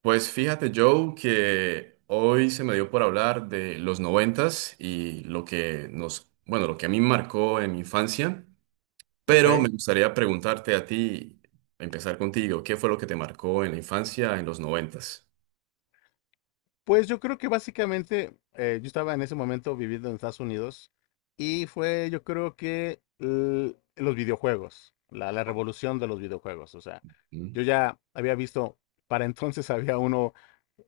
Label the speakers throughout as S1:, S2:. S1: Pues fíjate, Joe, que hoy se me dio por hablar de los noventas y lo que nos, bueno, lo que a mí me marcó en mi infancia, pero
S2: Ok.
S1: me gustaría preguntarte a ti, empezar contigo, ¿qué fue lo que te marcó en la infancia en los noventas?
S2: Pues yo creo que básicamente yo estaba en ese momento viviendo en Estados Unidos y fue yo creo que los videojuegos, la revolución de los videojuegos. O sea,
S1: Mm.
S2: yo ya había visto, para entonces había uno,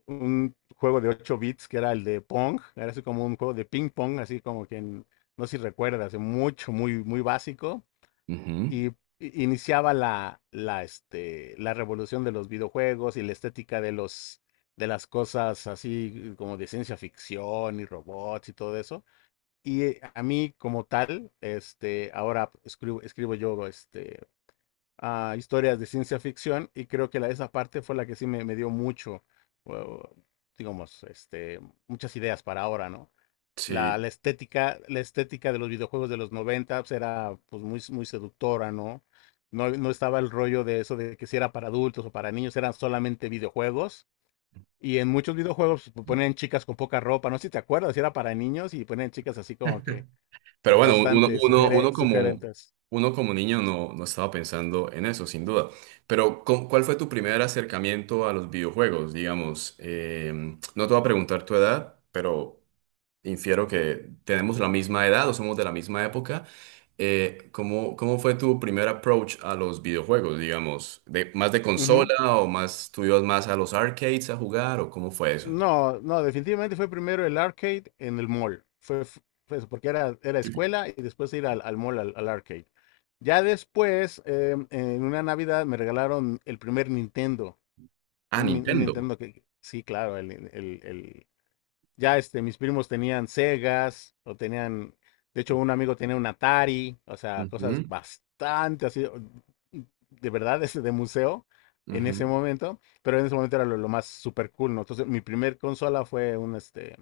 S2: un juego de 8 bits que era el de Pong, era así como un juego de ping pong, así como no sé si recuerdas, mucho, muy básico. Y
S1: Ujú.
S2: iniciaba la revolución de los videojuegos y la estética de los, de las cosas así como de ciencia ficción y robots y todo eso. Y a mí como tal, este, ahora escribo, escribo yo este, a historias de ciencia ficción y creo que la, esa parte fue la que sí me dio mucho, o- digamos, este, muchas ideas para ahora, ¿no?
S1: Sí.
S2: La estética de los videojuegos de los 90 pues, era pues muy, muy seductora, ¿no? No estaba el rollo de eso de que si era para adultos o para niños, eran solamente videojuegos. Y en muchos videojuegos pues, ponían chicas con poca ropa, no sé si te acuerdas, si era para niños y ponían chicas así como que,
S1: Pero
S2: pues
S1: bueno, uno,
S2: bastante
S1: uno, uno como,
S2: sugerentes.
S1: uno como niño no, no estaba pensando en eso, sin duda. Pero, ¿cuál fue tu primer acercamiento a los videojuegos? Digamos, no te voy a preguntar tu edad, pero infiero que tenemos la misma edad o somos de la misma época. ¿Cómo, cómo fue tu primer approach a los videojuegos, digamos? ¿De más de consola o más tú ibas más a los arcades a jugar o cómo fue eso?
S2: No, definitivamente fue primero el arcade en el mall. Fue, fue eso, porque era, era escuela y después ir al mall, al arcade. Ya después, en una Navidad, me regalaron el primer Nintendo.
S1: Ah,
S2: Un, un
S1: Nintendo.
S2: Nintendo que, sí, claro, ya este, mis primos tenían Segas, o tenían, de hecho, un amigo tenía un Atari, o sea, cosas
S1: Ujú,
S2: bastante así, o- de verdad, ese de museo en ese
S1: ujú.
S2: momento, pero en ese momento era lo más super cool, ¿no? Entonces, mi primer consola fue un, este,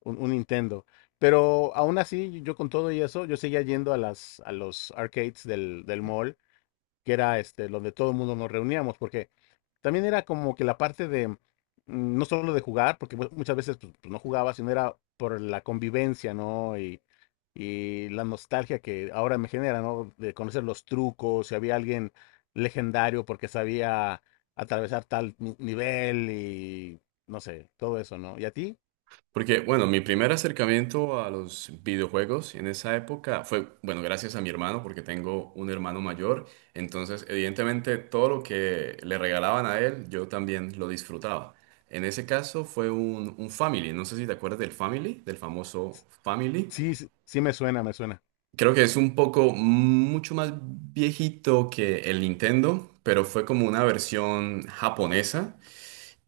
S2: un Nintendo. Pero aún así, yo con todo y eso, yo seguía yendo a las, a los arcades del mall que era este, donde todo el mundo nos reuníamos, porque también era como que la parte de, no solo de jugar, porque muchas veces pues, pues, no jugaba, sino era por la convivencia, ¿no? Y la nostalgia que ahora me genera, ¿no? De conocer los trucos, si había alguien legendario porque sabía atravesar tal nivel y no sé, todo eso, ¿no? ¿Y a ti?
S1: Porque, bueno, mi primer acercamiento a los videojuegos en esa época fue, bueno, gracias a mi hermano, porque tengo un hermano mayor. Entonces, evidentemente, todo lo que le regalaban a él, yo también lo disfrutaba. En ese caso fue un Family. No sé si te acuerdas del Family, del famoso Family.
S2: Sí, sí me suena, me suena.
S1: Creo que es un poco mucho más viejito que el Nintendo, pero fue como una versión japonesa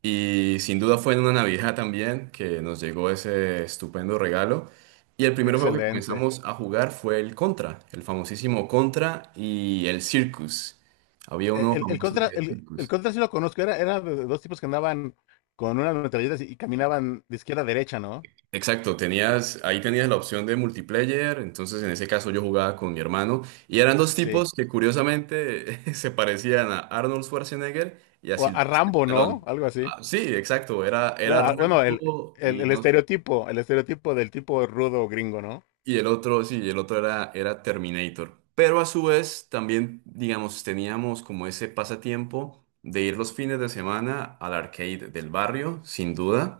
S1: y sin duda fue en una Navidad también que nos llegó ese estupendo regalo. Y el primer juego que
S2: Excelente.
S1: comenzamos a jugar fue el Contra, el famosísimo Contra y el Circus. Había uno
S2: El,
S1: famoso que era
S2: el
S1: Circus.
S2: contra sí lo conozco, era, era de dos tipos que andaban con unas metralletas y caminaban de izquierda a derecha, ¿no?
S1: Exacto, tenías, ahí tenías la opción de multiplayer, entonces en ese caso yo jugaba con mi hermano y eran dos
S2: Sí.
S1: tipos que curiosamente se parecían a Arnold Schwarzenegger y a
S2: O a
S1: Sylvester
S2: Rambo,
S1: Stallone.
S2: ¿no? Algo así.
S1: Ah, sí, exacto, era,
S2: Bueno,
S1: era
S2: bueno,
S1: rango y no.
S2: el estereotipo del tipo rudo gringo, ¿no?
S1: Y el otro, sí, y el otro era Terminator. Pero a su vez también, digamos, teníamos como ese pasatiempo de ir los fines de semana al arcade del barrio, sin duda.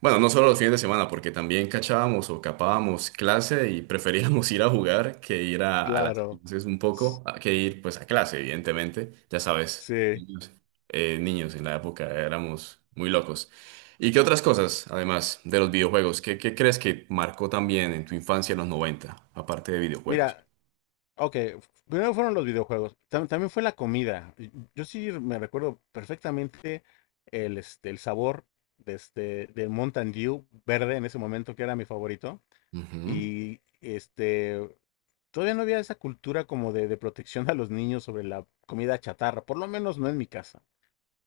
S1: Bueno, no solo los fines de semana, porque también cachábamos o capábamos clase y preferíamos ir a jugar que ir a las
S2: Claro.
S1: clases un
S2: S-
S1: poco, que ir pues a clase, evidentemente. Ya sabes,
S2: sí.
S1: niños, niños en la época éramos muy locos. ¿Y qué otras cosas, además de los videojuegos? ¿Qué, qué crees que marcó también en tu infancia en los noventa, aparte de videojuegos?
S2: Mira, ok. Primero fueron los videojuegos. También fue la comida. Yo sí me recuerdo perfectamente el, este, el sabor de este, del Mountain Dew verde en ese momento, que era mi favorito.
S1: Ujú.
S2: Y este, todavía no había esa cultura como de protección a los niños sobre la comida chatarra, por lo menos no en mi casa.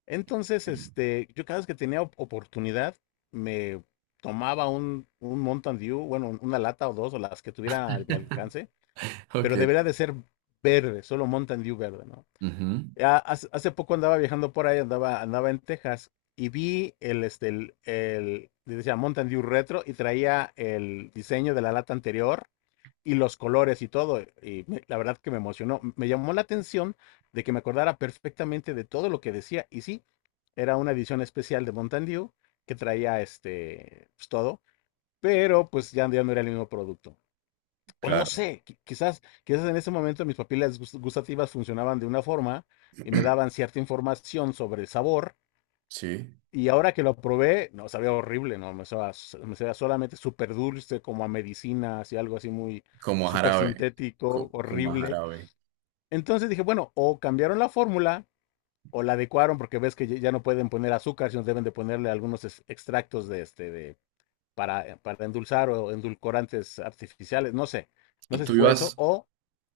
S2: Entonces, este, yo cada vez que tenía oportunidad, me tomaba un Mountain Dew, bueno, una lata o dos, o las que tuviera a mi alcance,
S1: Ok.
S2: pero debería de ser verde, solo Mountain Dew verde, ¿no?
S1: Ujú.
S2: Ya hace, hace poco andaba viajando por ahí, andaba, andaba en Texas, y vi el, este, decía Mountain Dew Retro y traía el diseño de la lata anterior y los colores y todo. Y la verdad que me emocionó. Me llamó la atención de que me acordara perfectamente de todo lo que decía. Y sí, era una edición especial de Mountain Dew que traía este, pues, todo, pero pues ya, ya no era el mismo producto. O no
S1: Claro,
S2: sé, quizás, quizás en ese momento mis papilas gustativas funcionaban de una forma y me daban cierta información sobre el sabor
S1: sí.
S2: y ahora que lo probé, no, sabía horrible, no, me sabía solamente súper dulce, como a medicina, así algo así muy
S1: Como a
S2: súper
S1: jarabe.
S2: sintético,
S1: Como a
S2: horrible.
S1: jarabe.
S2: Entonces dije, bueno, o cambiaron la fórmula o la adecuaron, porque ves que ya no pueden poner azúcar, sino deben de ponerle algunos extractos de este, de, para endulzar o endulcorantes artificiales, no sé, no
S1: ¿Y
S2: sé si
S1: tú
S2: fue eso,
S1: ibas?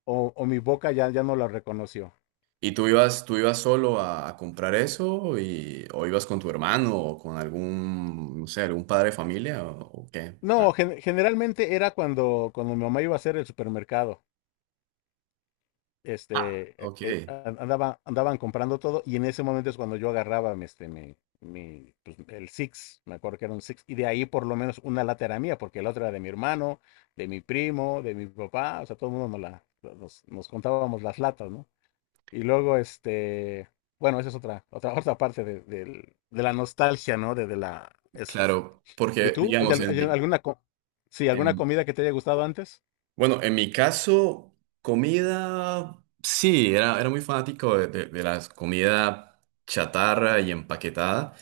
S2: o mi boca ya, ya no lo reconoció.
S1: ¿Y tú ibas solo a comprar eso? Y, ¿o ibas con tu hermano o con algún, no sé, algún padre de familia, o qué? Ah.
S2: No, generalmente era cuando, cuando mi mamá iba a hacer el supermercado.
S1: Ah,
S2: Este,
S1: ok.
S2: andaba, andaban comprando todo y en ese momento es cuando yo agarraba mi, este, mi, pues, el Six, me acuerdo que era un Six, y de ahí por lo menos una lata era mía, porque la otra era de mi hermano, de mi primo, de mi papá, o sea, todo el mundo nos, la, nos, nos contábamos las latas, ¿no? Y luego, este, bueno, esa es otra, otra, otra parte de, de la nostalgia, ¿no? De la... Es,
S1: Claro,
S2: ¿y
S1: porque
S2: tú? ¿Hay,
S1: digamos,
S2: hay alguna, sí, alguna
S1: en-
S2: comida que te haya gustado antes?
S1: bueno, en mi caso, comida, sí, era, era muy fanático de las comida chatarra y empaquetada.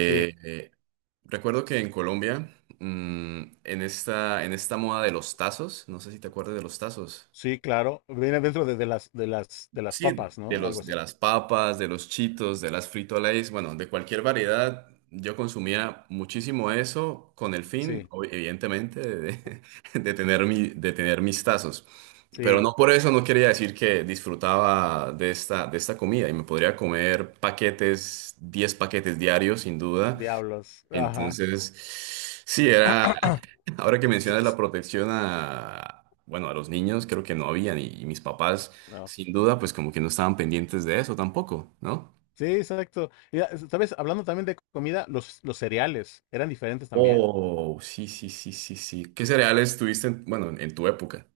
S2: Sí.
S1: eh, recuerdo que en Colombia, en esta moda de los tazos, no sé si te acuerdas de los tazos.
S2: Sí, claro. Viene dentro de, de las
S1: Sí,
S2: papas,
S1: de
S2: ¿no? Algo
S1: los, de
S2: así.
S1: las papas, de los chitos, de las Frito Lays, bueno, de cualquier variedad. Yo consumía muchísimo eso con el fin,
S2: Sí,
S1: evidentemente, de, de tener mi, de tener mis tazos. Pero
S2: sí.
S1: no por eso no quería decir que disfrutaba de esta comida y me podría comer paquetes, 10 paquetes diarios, sin duda.
S2: Diablos. Ajá.
S1: Entonces, sí, era.
S2: S-
S1: Ahora que mencionas la
S2: s-
S1: protección a, bueno, a los niños, creo que no habían y mis papás,
S2: no.
S1: sin duda, pues como que no estaban pendientes de eso tampoco, ¿no?
S2: Sí, exacto. Mira, sabes, hablando también de comida, los cereales eran diferentes también.
S1: Oh, sí, sí, sí, sí, sí. ¿Qué cereales tuviste, bueno, en tu época,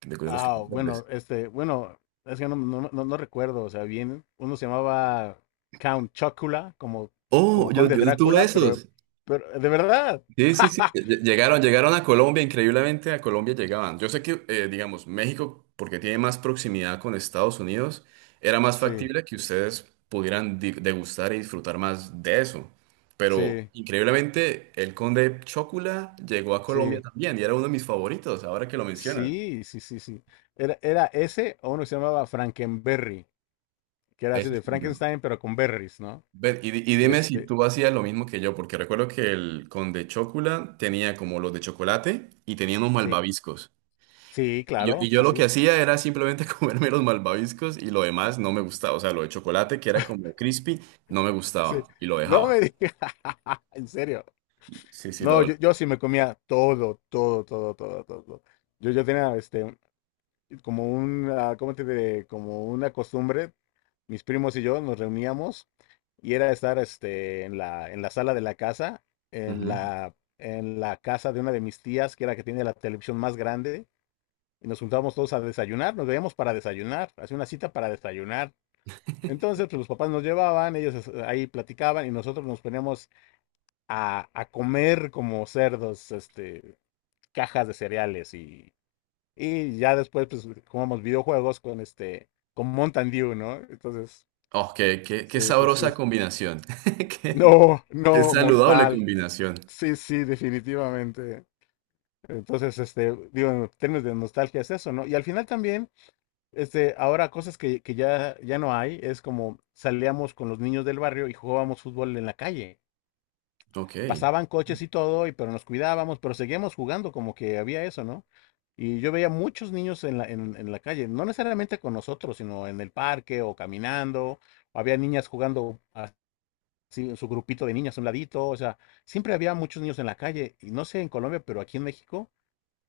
S1: de los que te
S2: Ah, bueno,
S1: acuerdes?
S2: este, bueno, es que no, no, no recuerdo, o sea, bien, uno se llamaba Count Chocula, como,
S1: Oh,
S2: como
S1: yo,
S2: Conde
S1: yo tuve
S2: Drácula,
S1: esos.
S2: pero, de verdad.
S1: Sí, sí, sí. Llegaron, llegaron a Colombia, increíblemente a Colombia llegaban. Yo sé que, digamos, México, porque tiene más proximidad con Estados Unidos, era más
S2: Sí,
S1: factible que ustedes pudieran degustar y disfrutar más de eso. Pero
S2: sí,
S1: increíblemente, el Conde Chocula llegó a Colombia
S2: sí.
S1: también y era uno de mis favoritos, ahora que lo mencionas.
S2: Sí, sí, sí, sí. Era, era ese o uno que se llamaba Frankenberry, que era así
S1: Ese
S2: de
S1: sí, no.
S2: Frankenstein, pero con berries, ¿no?
S1: Ven, y
S2: Y
S1: dime si
S2: este,
S1: tú hacías lo mismo que yo, porque recuerdo que el Conde Chocula tenía como los de chocolate y tenía unos
S2: sí,
S1: malvaviscos.
S2: sí,
S1: Y yo, y
S2: claro,
S1: yo
S2: sí,
S1: lo que
S2: sí,
S1: hacía era simplemente comerme los malvaviscos y lo demás no me gustaba. O sea, lo de chocolate, que era como crispy, no me gustaba
S2: sí.
S1: y lo
S2: No
S1: dejaba.
S2: me digas, en serio.
S1: Sí, sí,
S2: No,
S1: lo...
S2: yo sí me comía todo, todo, todo, todo, todo. Yo tenía este, como una, ¿cómo te diré? Como una costumbre, mis primos y yo nos reuníamos y era estar este, en la sala de la casa,
S1: Ujú.
S2: en la casa de una de mis tías, que era la que tiene la televisión más grande, y nos juntábamos todos a desayunar, nos veíamos para desayunar, hacía una cita para desayunar. Entonces, pues los papás nos llevaban, ellos ahí platicaban y nosotros nos poníamos a comer como cerdos, este, cajas de cereales y ya después, pues, jugamos videojuegos con este, con Mountain Dew, ¿no? Entonces,
S1: Oh, qué, qué, qué
S2: sí, sí, sí.
S1: sabrosa combinación. Qué,
S2: No,
S1: qué
S2: no,
S1: saludable
S2: mortal.
S1: combinación.
S2: Sí, sí, definitivamente. Entonces, este, digo, en términos de nostalgia es eso, ¿no? Y al final también, este, ahora cosas que ya, ya no hay, es como salíamos con los niños del barrio y jugábamos fútbol en la calle.
S1: Ok.
S2: Pasaban coches y todo, y pero nos cuidábamos, pero seguíamos jugando, como que había eso, ¿no? Y yo veía muchos niños en la, en la calle, no necesariamente con nosotros, sino en el parque o caminando, o había niñas jugando así, su grupito de niñas a un ladito, o sea, siempre había muchos niños en la calle, y no sé en Colombia, pero aquí en México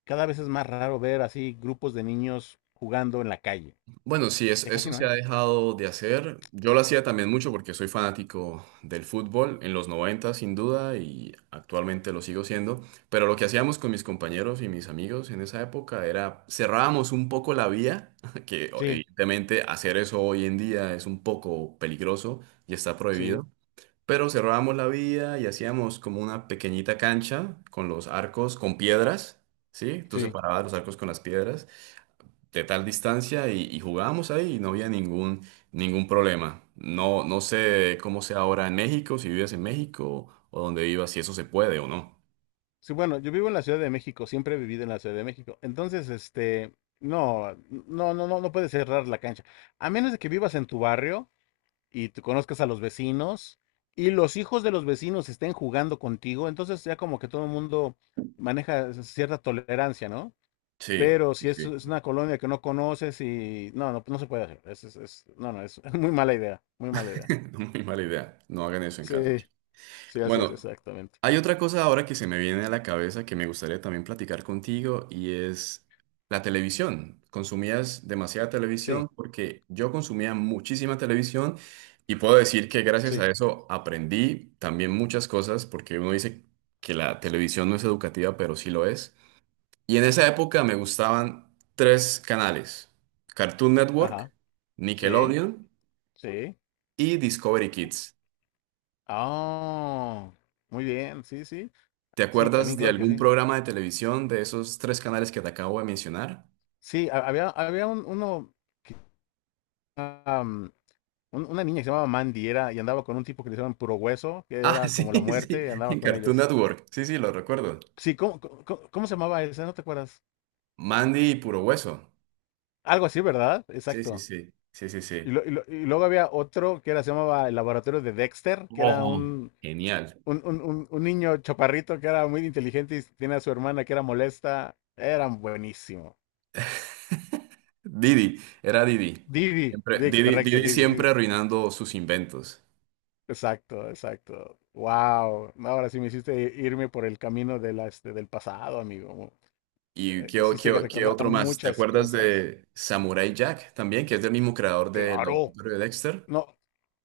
S2: cada vez es más raro ver así grupos de niños jugando en la calle,
S1: Bueno, sí,
S2: ya casi
S1: eso
S2: no
S1: se
S2: hay.
S1: ha dejado de hacer. Yo lo hacía también mucho porque soy fanático del fútbol en los 90, sin duda, y actualmente lo sigo siendo. Pero lo que hacíamos con mis compañeros y mis amigos en esa época era cerrábamos un poco la vía, que
S2: Sí,
S1: evidentemente hacer eso hoy en día es un poco peligroso y está
S2: sí,
S1: prohibido. Pero cerrábamos la vía y hacíamos como una pequeñita cancha con los arcos, con piedras, ¿sí? Tú
S2: sí.
S1: separabas los arcos con las piedras de tal distancia y jugábamos ahí y no había ningún, ningún problema. No, no sé cómo sea ahora en México, si vives en México o donde vivas, si eso se puede o no.
S2: Sí, bueno, yo vivo en la Ciudad de México, siempre he vivido en la Ciudad de México. Entonces, este, no, no, no, no, no puedes cerrar la cancha. A menos de que vivas en tu barrio y te conozcas a los vecinos y los hijos de los vecinos estén jugando contigo, entonces ya como que todo el mundo maneja cierta tolerancia, ¿no?
S1: Sí,
S2: Pero si es,
S1: sí.
S2: es una colonia que no conoces y no, no, no se puede hacer. No, no, es muy mala idea, muy mala idea.
S1: Muy mala idea. No hagan eso en
S2: Sí,
S1: casa.
S2: sí, así es,
S1: Bueno,
S2: exactamente.
S1: hay otra cosa ahora que se me viene a la cabeza que me gustaría también platicar contigo y es la televisión. Consumías demasiada
S2: Sí,
S1: televisión porque yo consumía muchísima televisión y puedo decir que gracias
S2: sí,
S1: a eso aprendí también muchas cosas porque uno dice que la televisión no es educativa, pero sí lo es. Y en esa época me gustaban tres canales: Cartoon
S2: ajá,
S1: Network,
S2: sí,
S1: Nickelodeon
S2: sí.
S1: y Discovery Kids.
S2: Ah, muy bien, sí, sí,
S1: ¿Te
S2: sí,
S1: acuerdas
S2: también
S1: de
S2: claro que
S1: algún
S2: sí.
S1: programa de televisión de esos tres canales que te acabo de mencionar?
S2: Sí, había, había uno, que, am, una niña que se llamaba Mandy era, y andaba con un tipo que le llamaban Puro Hueso, que
S1: Ah,
S2: era
S1: sí,
S2: como la
S1: sí,
S2: muerte, y andaba
S1: en
S2: con
S1: Cartoon
S2: ellos.
S1: Network. Sí, sí, lo recuerdo.
S2: Sí, ¿cómo, cómo, cómo se llamaba esa? ¿No te acuerdas?
S1: Mandy y Puro Hueso.
S2: Algo así, ¿verdad?
S1: Sí, sí,
S2: Exacto.
S1: sí, sí, sí,
S2: Y,
S1: sí.
S2: y y luego había otro que era, se llamaba El Laboratorio de Dexter, que era
S1: Oh. Genial.
S2: un, un niño chaparrito que era muy inteligente y tiene a su hermana que era molesta. Eran buenísimo.
S1: Didi, era Didi.
S2: Didi,
S1: Siempre,
S2: sí,
S1: Didi,
S2: correcto,
S1: Didi
S2: Didi,
S1: siempre
S2: Didi.
S1: arruinando sus inventos.
S2: Exacto, exacto. Wow. Ahora sí me hiciste irme por el camino de la, este, del pasado, amigo.
S1: ¿Y qué, qué,
S2: Hiciste que
S1: qué
S2: recordara
S1: otro más? ¿Te
S2: muchas
S1: acuerdas
S2: cosas.
S1: de Samurai Jack también, que es del mismo creador del
S2: Claro.
S1: Laboratorio de Dexter?
S2: No,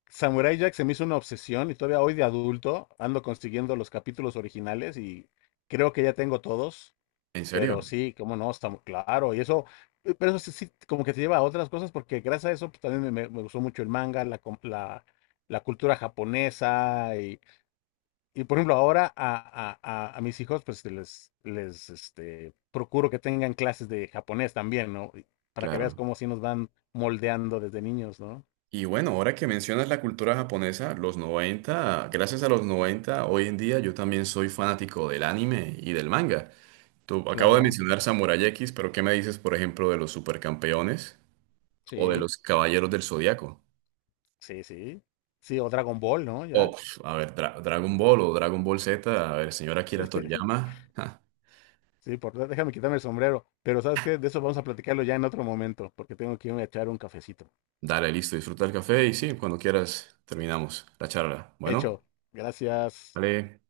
S2: Samurai Jack se me hizo una obsesión y todavía hoy de adulto ando consiguiendo los capítulos originales y creo que ya tengo todos,
S1: ¿En serio?
S2: pero sí, cómo no, está muy claro. Y eso, pero eso sí, sí, como que te lleva a otras cosas porque gracias a eso pues, también me, me gustó mucho el manga, la, la, la cultura japonesa. Y por ejemplo, ahora a, a mis hijos, pues les este, procuro que tengan clases de japonés también, ¿no? Y para que veas
S1: Claro.
S2: cómo sí nos van moldeando desde niños, ¿no?
S1: Y bueno, ahora que mencionas la cultura japonesa, los 90, gracias a los 90, hoy en día yo también soy fanático del anime y del manga. Tú, acabo de
S2: Claro,
S1: mencionar Samurai X, pero ¿qué me dices, por ejemplo, de los supercampeones o de
S2: sí,
S1: los Caballeros del Zodiaco?
S2: sí, sí. Sí, o Dragon Ball, ¿no?
S1: O,
S2: Ya.
S1: pf, a ver, Dragon Ball o Dragon Ball Z, a ver, señora Akira Toriyama. Ja,
S2: Sí, por, déjame quitarme el sombrero. Pero ¿sabes qué? De eso vamos a platicarlo ya en otro momento, porque tengo que irme a echar un cafecito.
S1: dale, listo, disfruta el café y sí, cuando quieras terminamos la charla. Bueno,
S2: Hecho. Gracias.
S1: vale.